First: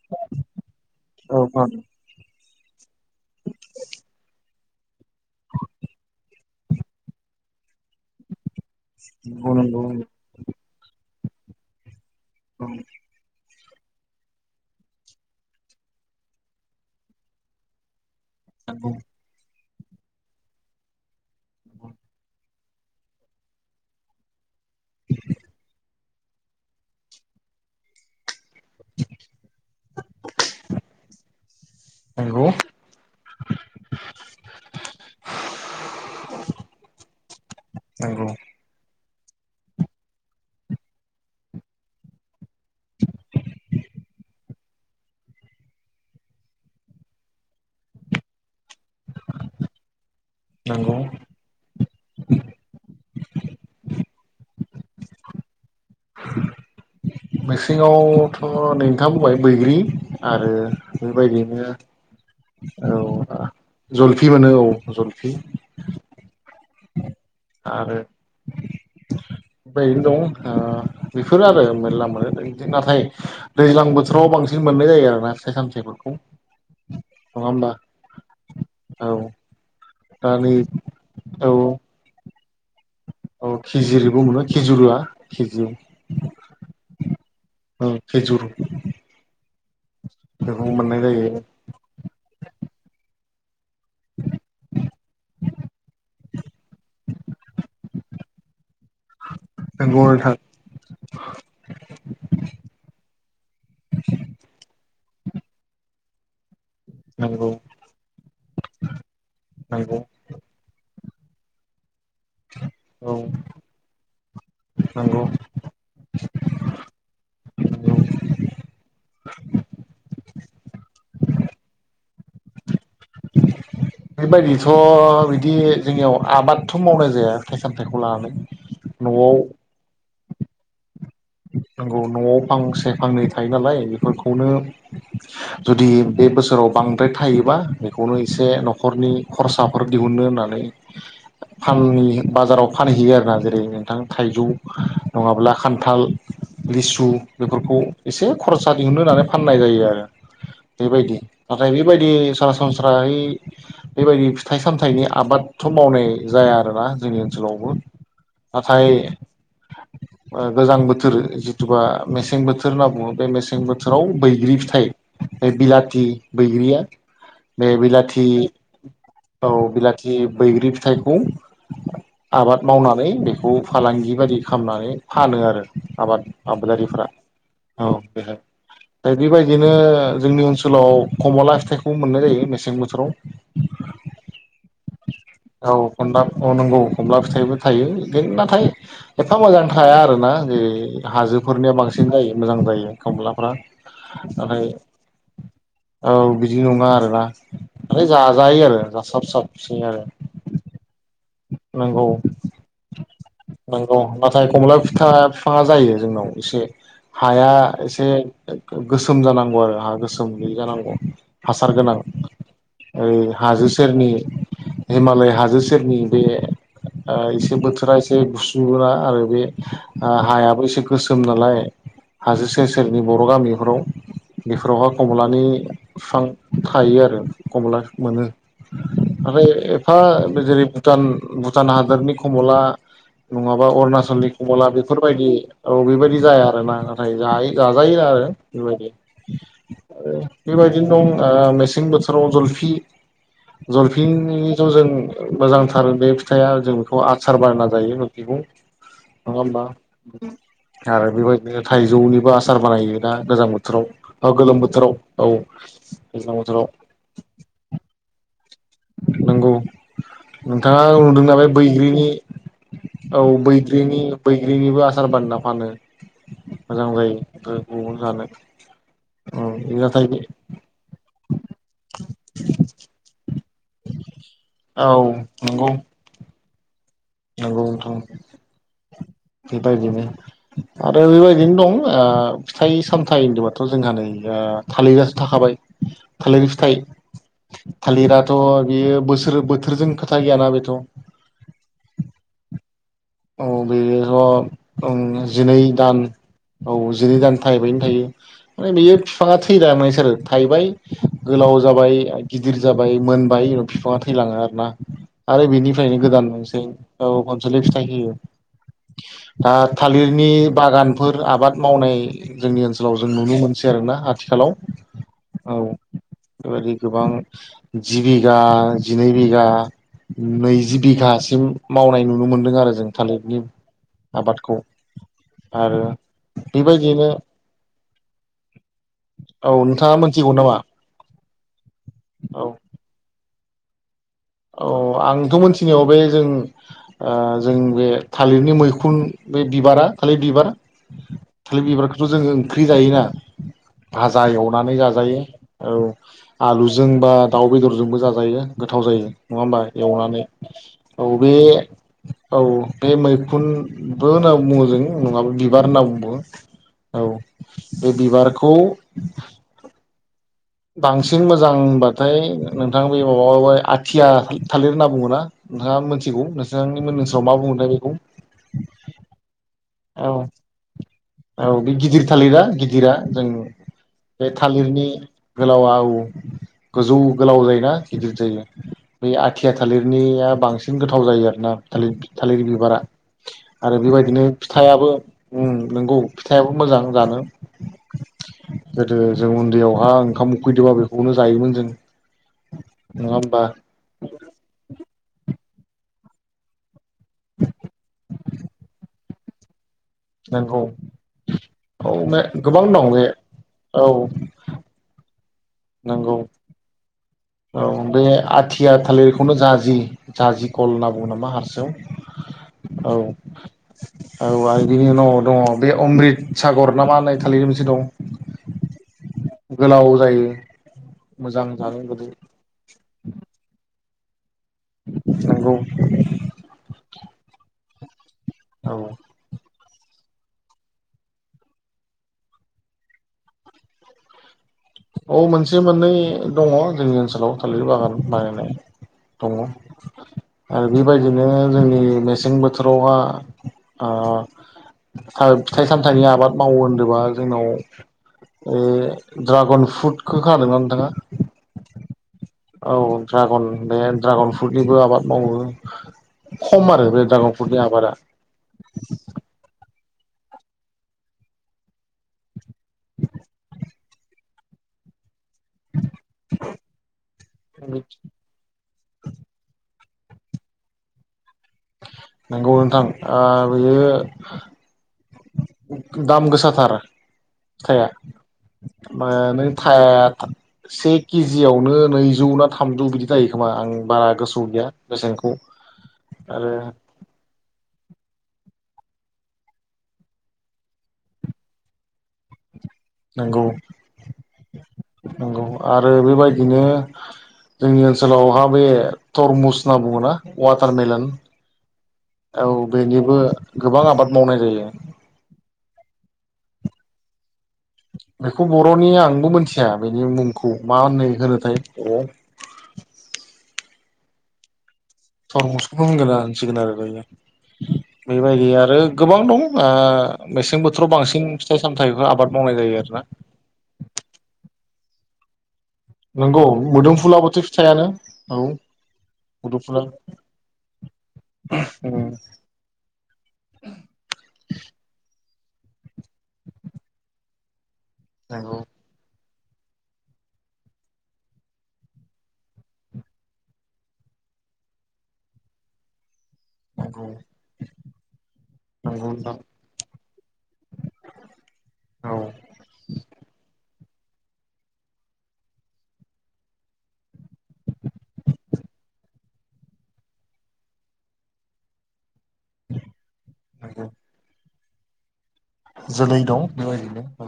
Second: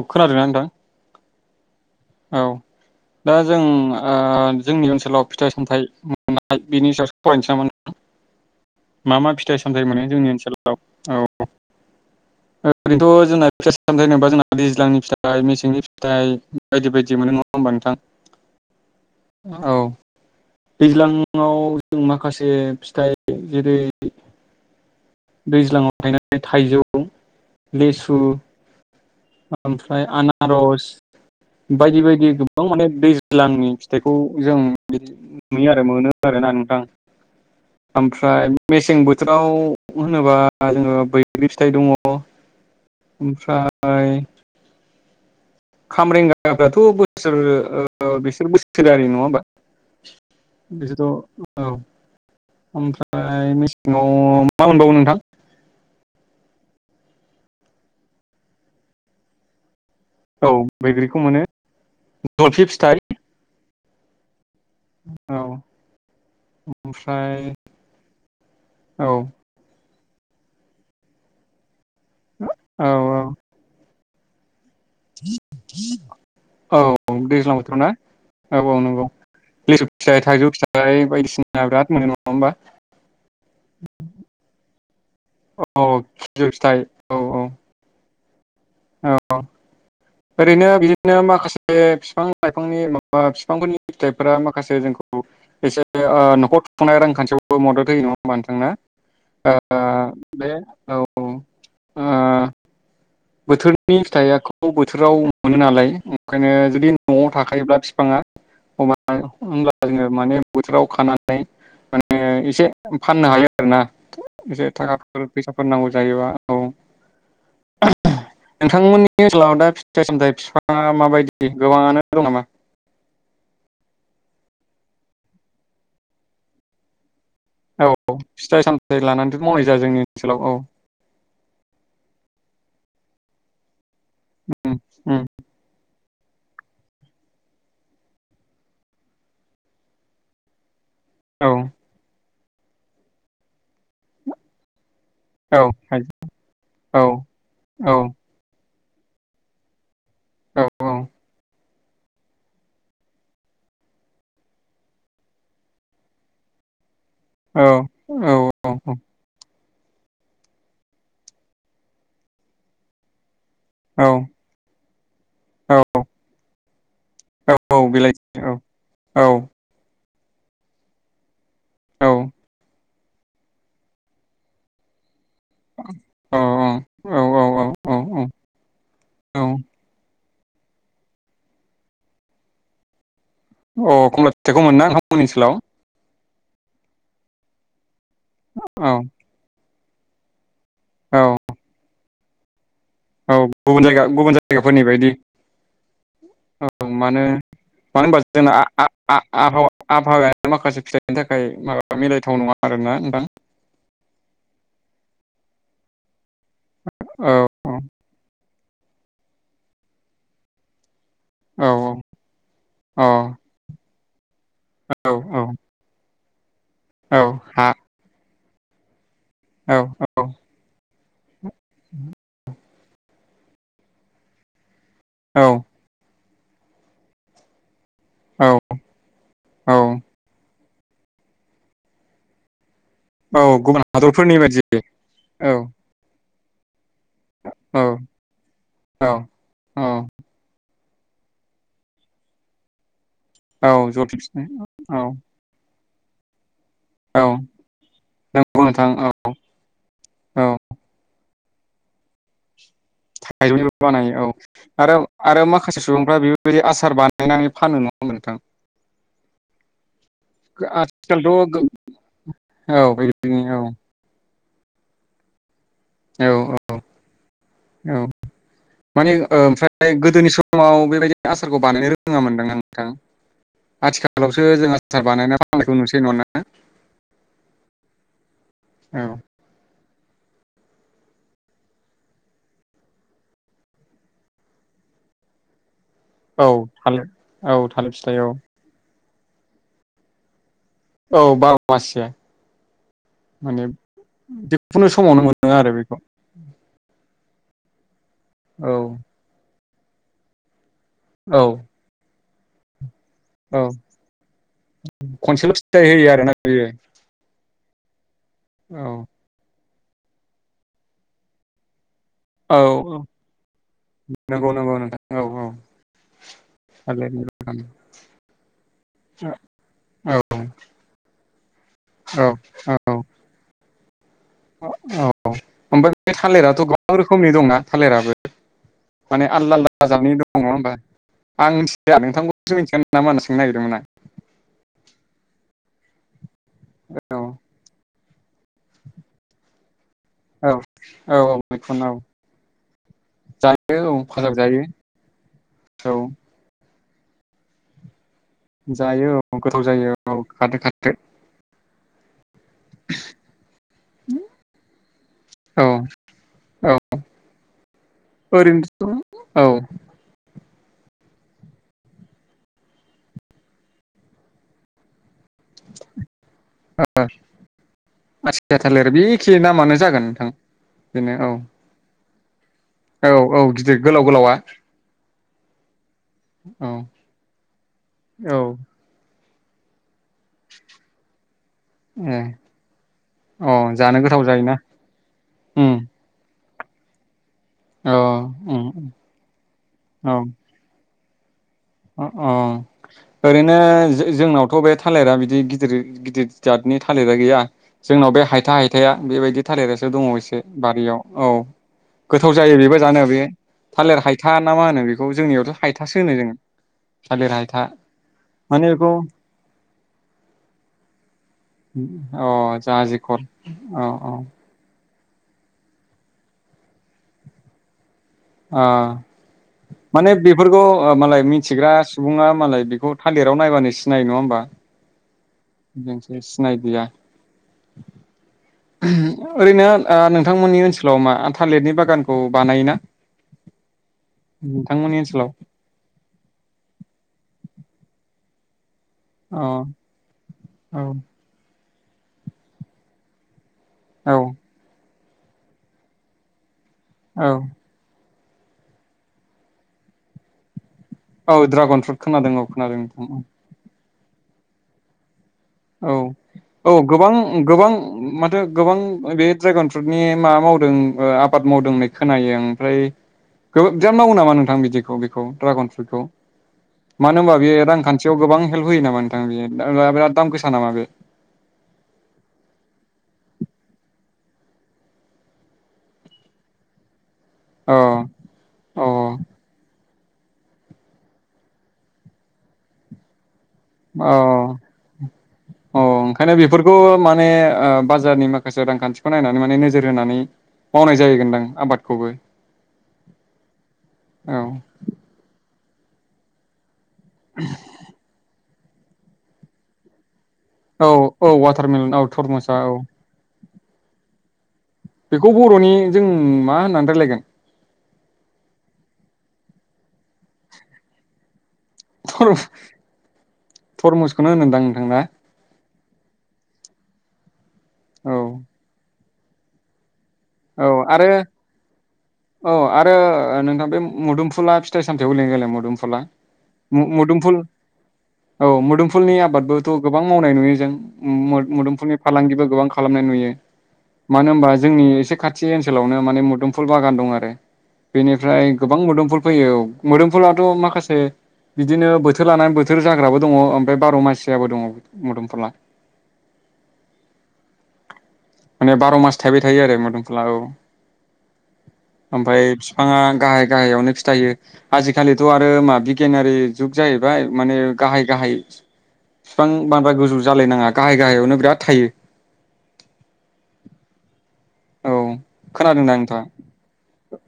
औ खोनादोंना नोंथां? औ मा औ दा जों ओ जोंनि सलाव फिथाइ सामथायाइ मोन [inaudible] बिनि सायावसो सावरायनोसै नामा? मा मा नंगौ फिथाइ नंगौ सामथायाइ मोनो जोंनि ओनसोलाव औ [inaudible] ओरैनोथ' जोङो फिथाइ सामथाड होनोबा जोंहा दैज्लांनि फिथाइ मेसेंनि फिथाइ बायदि बायदि मोनो नङा होमबा नोंथां? नंगौ। औ दैज्लाङाव जों माखासे फिथाइ जेरै दैज्लाङाव थायनाय थाइजौ लेसु ओमफ्राय आनारस बायदि बायदि नंगौ गोबां माने दैज्लांनि फिथाइखौ जों बि नुयो आरो मोनो आरोना नोंथां नंगौ ओमफ्राय मेसें बोथोर [inaudible] होनोबा जोङो बैग्रि फिथाइ दङ। ओमफ्राय ओमफ्राय खामब्रेंगाफ्राथ' बोसोर बिसोर बोसोर थोरारि नङा होमबा नंगौ बिसोरथ' औ ओमफ्राय मेसेङाव मा मोनबावो नोंथां? मेसेङावथ' नोंथाङा बुंबाय बैग्रि आरो औ बैग्रिखौ मोनो जलफि बेबायदियैनो फिथाइ औ जलफि मोनो औ। जलफि अ [unintelligible] ओमफ्राय औ नो दं ओ बेफोरो आरो मेरला मोनो इदि औ नाथाय दैजां बोथोर स'बां [unintelligible] औ नङा दैज्लां होमबा बोथोराव ना औ औ नंगौ लिसु फिथाइ दा थाइजौ नै फिथाइ औ बायदिसिना बिराद मोनो नङा होमबा। औ खिजिरिबो मोनो खिजुरुआ औ खिजुर फिथाइ औ औ। खेजुर औ ओरैनो मोननाय बिदिनो जायो माखासे बिफां लाइफांनि बा बिफांफोरनि फिथाइफोरा माखासे जोंखौ एसे ओ न'खर खुंखुंनाय रांखान्थियावबो मदद होयो नङा होमबा नोंथां ना? ओ नंगौ नोंथां बे औ औ ओ बोथोरनि फिथाइआखौ बोथोराव मोनो नालाय य ओंखायनो जुदि न'आव नंगौ थाखायोब्ला बिफाङा हब्ला-होमब्ला नंगौ जोङो माने बोथोराव खानानै नै मान ओ एसे औ फाननो हायो आरोना। एसे नंगौ थाखाफोर फैसाफोर नांगौ जायोबा औ नंगौ नोंथांमोननि ओनसोलाव दा फिथाइ सामथायाइ बिफाङा माबायदि गोबाङानो दं नामा? बेबायदिथ' बिदि जोंनियाव आबादथ' मावनाय जाया। फिथाइ सामथाइखौ औ लानानै फिथाइ सामथाय न'आव लानानैथ' मावनाय जाया जोंनि ओनसोलाव औ। नंगौ न'आव फांसे फांनै थायो नालाय बे फोरखौनो उम उम जुदि बे बोसोराव बांद्राय थायोबा बेखौनो एसे न'खरनि खरसाफोर दिहुननो होननानै औ फांनि बाजाराव फानहैयो आरोना जेरै नोंथां थाइजौ नङाब्ला औ हायो खान्थाल औ लिसु बेफोरखौ औ एसे खरस सा दिहुननो होनानै फाननाय जायो आरो। औ औ बेबायदि नाथाय बेबायदि सरासनस्राहै बेबायदि फिथाइ सामथाइनि आबादथ' मावनाय जाया आरोना जोंनि औ ओनसोलावबो औ नाथाय गोजां बोथोर बोथोर जेतुबा मेसें बोथोर होनना बुङो बे मेसें से औ बोथोराव बैग्रि फिथाइ बे औ बिलाथि बैग्रिया औ बे औ बिलाथि बिलाइथि औ औ जि बैग्रि फिथाइखौ औ आबाद मावनानै बेखौ फालांगि बायदि खालामनानै फानो आरो आबाद आबादारिफ्रा औ बेहाय दा औ बेबायदिनो जोंनि ओनसोलाव खमला फिथाइखौ मोननाय जायो मेसें बोथोराव अ कमला फिथाइखौ मोनोना नोंथांमोननि ओनसोलाव अ नंगौ खमला फिथाइबो थायो बे नाथाय औ एफा मोजां हाया आरो ना ए औ हाजोफोरनि बांसिन साबसिन जायो मोजां जायो औ खमलाफ्रा गुबुन जायगा गुबुन नाथाय जायगाफोरनि बायदि औ बिदि औ नङा आरोना मानो मानो माने होनबा जोंना जाजायो आरो जासाब आाव साबसिन आरो आबहावाया माखासे फिथाइनि थाखाय माबा नंगौ मिलायथाव नङा आरोना नोंथां नंगौ नाथाय कमला सा फिफांआ जायो जोंनाव एसे औ हाया औ एसे गोसोम जानांगौ आरो हा गोसोम गैयै जानांगौ औ हासार गोनां ओै अ हाजो सेरनि औ हिमालय औ हाजो सेरनि बे औ एसे हा बोथोरा एसे [inaudible] बे औ ओ हायाबो एसे गोसोम नालाय हाजो सेर सोर सोरनि बर' गामिफोराव बेफोरावहाय औ खमलानि बिफां थायो आरो खमला मोनो औ नाथाय एफा जेरै भुटान भुटान हादरनि खमला औ नङाबा गुबुन अरुणाचलनि हादरफोरनि बायदि कमला बेफोरबायदि औ बेेबायदि जाया म मा जायो जाजायो आरो बेबायदि औ औ बेबाय बेबायादि सिन दं ओ मेसें बोथोराव जल्फि औ जलफिनि जफिनफिननाय ज' जों औ मोजांथ आरो बे फिथाइआ जों खौ औ आसार बायना जायो बेखौ नंगौ नोंथां औ नङा हबा आरो बेबाय बे थाइजौनि थाइबो बानायो औ गोलोम बोथोराव आरो औ आरो माखासे सुबुंफ्रा दैज्लां बेफोरबायदि बोथोराव आसार बानायनानै फानो नङा ओमबा नोंथां? नंगौ नोंथाङा नुदों नालाय आथिखालथ' बैग्रिनि औ बैग्रिनि बैग्रिनिबो आसार बानना फानो औ औ मोजां जायो गुबुन औ जानो मानि ओ औ ओमफ्राय नाथाय गोदोनि समाव बेबायदि आसारखौ बानायनो रोङामोन दां नोंथां आथिखालावसो जों औ आसार बानायना नंगौ फाननायखौ नुसै नङाना नंगौ नोंथां औ बेबायदिनो आरो बेबायदिनो दं ओ फिथाइ सामथायाइ होनदोबाथ' जोंहा ओ नै थालिरआसो थाखाबाय औ थालिर फिथाइ थालिर औ थालिर फिथाइ औ थालिराथ' बियो बोसो [unintelligible] बोथोरजों खोथा गोया ना बे औ बार' मास से औ बेयोथ' जिखुनु उम समावनो मोनो जिनै आरो बेखौ दान औ जिनै दान थायबायनो थायो औ बियो फिफांआ थो [unintelligible] थाइबाय औ गोलाव जाबाय गिदिर जाब बाइ मोनबाय औ बिफांआ थैलाङोना आरो खनसेल' फिथाइ बेनिफ्रायनो होयो गोदान आरोना मोनसे बेयो औ जिले फिथ थाइ होयो औ आ थालिरनि बागानफोर आबाद मावनाय औ जोंनि ओनसोलाव जों नुनो मोनसै आरोना नंगौ आथिखालाव नंगौ नोंथां औ बेबायाददि गोबां थालिरनि बागान जि बिघा जिनै बिघा औ नैजि बिघा जों मावनाय नुनो औ मोन्दों आरो जों औ थालिर नि औ ओमफ्राय बे थालिराथ' गोबां बेबायदियैनो रोखोमनि दं ना थालिराबो माने औ आलदा आलदा नोंथाङा जादनि मोनथिगौ दङ नङा नामा होमबा आं मिथिया औ नोंथांखौसो मिथिगोन नामा होनना सों सोंनो नागिरदोंमोन आं औ आंथ' मोनथिनायाव बे जों आं औ जों बे थालिरनि मैखुन बे बिबारा थालिर बिबार औ औ थालिर मैखुन औ बिबारखौथ' जोङो ओंख्रि जायोना जायो औ भाजा फाजा जायो एवनानै जाजायो औ आलु जों बा दाउ बेदर जों बो जाजायो जायो गोथाव जायो। औ नङा होमबा गोथाव जायो एवनानै औ खाथो खाथो औ बे औ बे मैखुनबो होनना बुङो जों नङाबा औ बिबार होनना बुङो औ बे बिबारखौ ओरैनोथ' औ बांसिन मोजां होनबाथाय नोंथां बे माबा आथिया थालिर होनना बुङो ना नोंथाङा मिथिगौ नोंसांनि मोनोसाव मा बुंङोथाय बेखौ आथिया थालिर बेखे नामानो जागोन औ नोंथां औ बे गिदिर थालिरा गिद गिदिरा औ जों औ गिदिर गोलाव बे गोलावा थालिरनि गोलाव औ औ गोजौ गोलाव जायोना गिदिर औ जायो। आथिया थालिर बिनिया बांसिन गोथाव जायो आरो ना थालिर ए थालिर बिबारा अ आरो जानो बेबायदिनो गोथाव जायोना फिथायाबो उम नंगौ फिथाइ फिसायाबो मोजां जानो अ उम गोदो जों उन्दैयावहा फैदबा बेखौनो जायोमोन जों अ अ नङा होमबा ओरैनो जोंनावथ' बे थालिरा बिदि गिद दिर गिदिर जादनि थालिरा गैया जोंनाव बे हायथा हायथाया बेबायदि थालिरा सो दङ एसे नंगौ बारियाव औ औ बे गोथाव जायो गोबां बेबो दं जानो बे औ थालिर हायथा ना मा होनो बेखौ जोंनियावथ' थाइथासो नंगौ होनो जों थालिर हायथा औ बे माने आथिया बेखौ थालिरखौनो जाजि जाजि कल होनना बुङो नामा अ हारसायाव औ जाहाजिखर औ आरो बेनि उनाव दङ बे अमृत सागर नामा होननाय थालिर मोनसे दं अ गोलाव माने जायो बेफोरखौ मालाय मोजां मिथिग्रा जानो गोदै सुबुङा मालाय बेखौ थालिराव नायबानो सि सिनायो नङा होनबा नंगौ जोंसो सिनायदिया औ ओरैनो नोंथांमोननि ओनसोलाव मा थालिरनि बागानखौ बानायोना? नोंथांमोननि औ ओनसोलाव मोनसे मोननै दङ जोंनि ओनसोलाव थालिर बागान बानायनाय दङ अ आरो औ बेबायदिनो जोंनि मेसें बोथोरावहा औ ओह फिथाइ सामथाइनि आबाद मावो सोरबा औ जोंनाव ओ ड्रागन फ्रुटखौ खोनादों ना नोंथाङा। औ ड्रागन फ्रुट खोनादों औ खोनादों नोंथां ड्रागन बे ड्रागन फ्रुटनिबो आबाद मावो। औ खम औ आरो बे ड्रागन फ्रुटनि गोबां आबादा माथो गोबां बे ड्रायगन फ्रुटनि मा मावदों ओ आबाद मावदों होननाय खोनायो ओमफ्राय बिराद मावो नामा नोंथां बिदिखौ ड्रागन फ्रुइटखौ मानो होनबा बेयो रांखान्थियाव गोबां हेल्प होयो नामा नोंथां। बिराद दाम गोसा गोबां नामा बेयो नंगौ नोंथां ओ बेयो दाम गोसाथार‌। अ थाया अ मानो थाया से केजियावनो नैजौ ना थामजौ बिदि जायो। खोमा आं बारा अ गोसोआव गैया बेसेनखौ अ ओंखायनो आरो बेफोरखौ माने ओ बाजारनि माखासे रांखान्थिखौ नायनानै माने नोजोर होनानै मावनाय जाहैगोनदां आबादखौबो। नंगौ औ नंगौ। आरो बेबायदिनो जोंनि ओनसोलाव हाब बे थरमुस होनना बुङो ना औ वाटारमेलन औ वाटारमेलन औ थरमुसा औ बेनिबो गोबां आबाद मावनाय जायो। बेखौ बर'नि जों मा होननानै रायलायगोन। बेखौ बर'नि आंबो मिथिया बेनि मुंखौ मा होनोथाय थर टरमुसखौनो होनोदां ना थरमुसुखौनो होनसिगोन आरो दायो औ बेबायदि आरो गोबां दं ओ मेसें औ बोथोराव आरो बांसिन फिथाइ सामथाइखौ आबाद औ मावनाय जायो आरो आरोना नोंथां बे मुदुमफुला फिथाय-सामथायाव गोलैयोना गोलैया मुदुमफुला फला नंगौ मु मुदुमफुल मोदोमफुलाबोथ' फिथाइयानो औ मोदुमफुलनि आबादबोथ' मोदोमफुला गोबां मावनाय नुयो जों मु मुदुमफुलनि उम फालांगिबो गोबां खालामनाय नुयो मानो होनबा जोंनि एसे खाथि ओनसोलावनो माने मोदुमफुल बागान दं आरो बेनिफ्राय नंगौ गोबां मुदुमफोल फैयो औ मोदोमफुलाथ' माखासे बिदिनो बोथोर लानानै बोथोर जाग्राबो दङ ओमफ्राय बार' मानसियाबो दङ मोदोमफुला नंगौ माने बार' नंगौ मास नोंथां थाइबाय थायो आरो मोदोमफुला औ औ ओमफ्राय बिफाङा गाहाय गाहायावनो फि थायो आजिखालिथ' आरो मा बिगियानारि जुग जाहैबाय माने गाहाय गाहाय बिफां बांद्राय गुजौ जालायनाङा गाहाय गाहायावनो बिराद थायो [unintelligible] औ खोनादोंना जोलै नोंथां दं बेबायदिनो औ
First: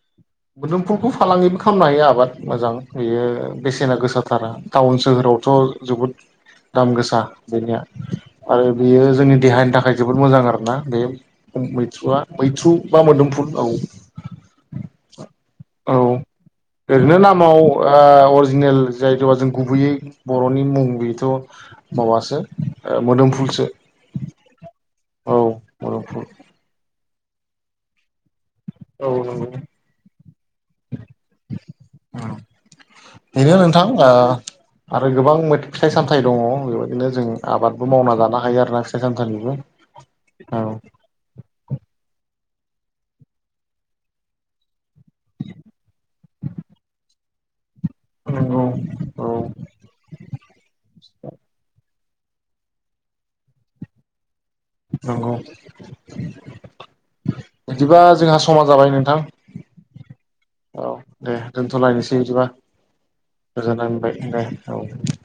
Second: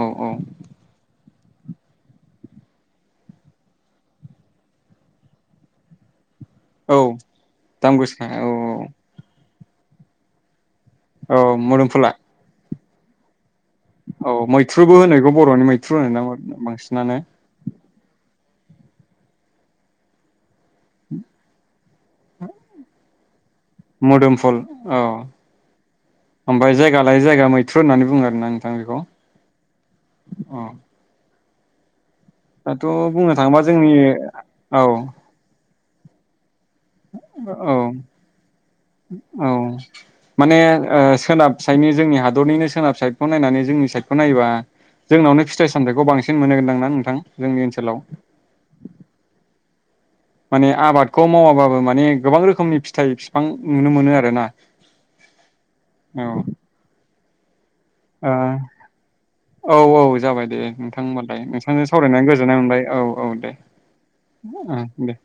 औ औ मुदुमफोलखौ फालांगिबो खालामनो हायो आबाद मोजां बेयो बेसेना गोसाथारा टाउन सोहोरावथ' जोबोद दाम औ गोसा बेनिया दाम गोसा औ आरो बेयो जोंनि देहानि नि थाखाय जोबोद मोजां आरो ना बे औ मोदोमफुला मैथ्रुआ थ्रु बा मुदुमफोल औ मैथ्रुबो होनायखौ बर'नि औ मैथ्रु होनो ना बांसिनानो दिनो जाय द जों गुबैयै बर' नि मुंह बिथ मुदुमफोल फुलसो मोदोमफुल औ मुदुमफुल ओमफ्राय जाय जायगा लायै जायगा मैथ्रु होननानै बोङो आरोना नोंथां बेखौ औ औ अ दाथ' बुंनो बेनो थाङोबा नोंथां जोंनि अ औ आरो गोबां मे फिथाइ सामथाय फाइ दङ बेबायदिनो जों औ आबादबो मावना जानो हायो आरोना फिथाइ औ सामथाइनिबो माने अ सोनाबसायनि जोंनि हादरनिनो सोनाब साइखौ नायनानै जोंनि साइडखौ नायोबा जोंनावनो फिथाय सामथायखौ बांसिन मोनगोनदां नोंथां जोंनि ओनसोल औ औ औ माने आबादखौ मावाबाबो माने गोबां रोखोमनि फिथाइ बिफां नुनो मोनो आरोना नंगौ औ बिदिबा जोंहा समा जाबाय नोंथां औ औ जाबाय दे औ नोंथां दे होनबालाय नोंथांजों दोनथ'लायनोसै सावरायनानै बिदिबा गोजोननाय मोनबाय औ औ दे गोजोननाय मोनबाय दे औ ओम दे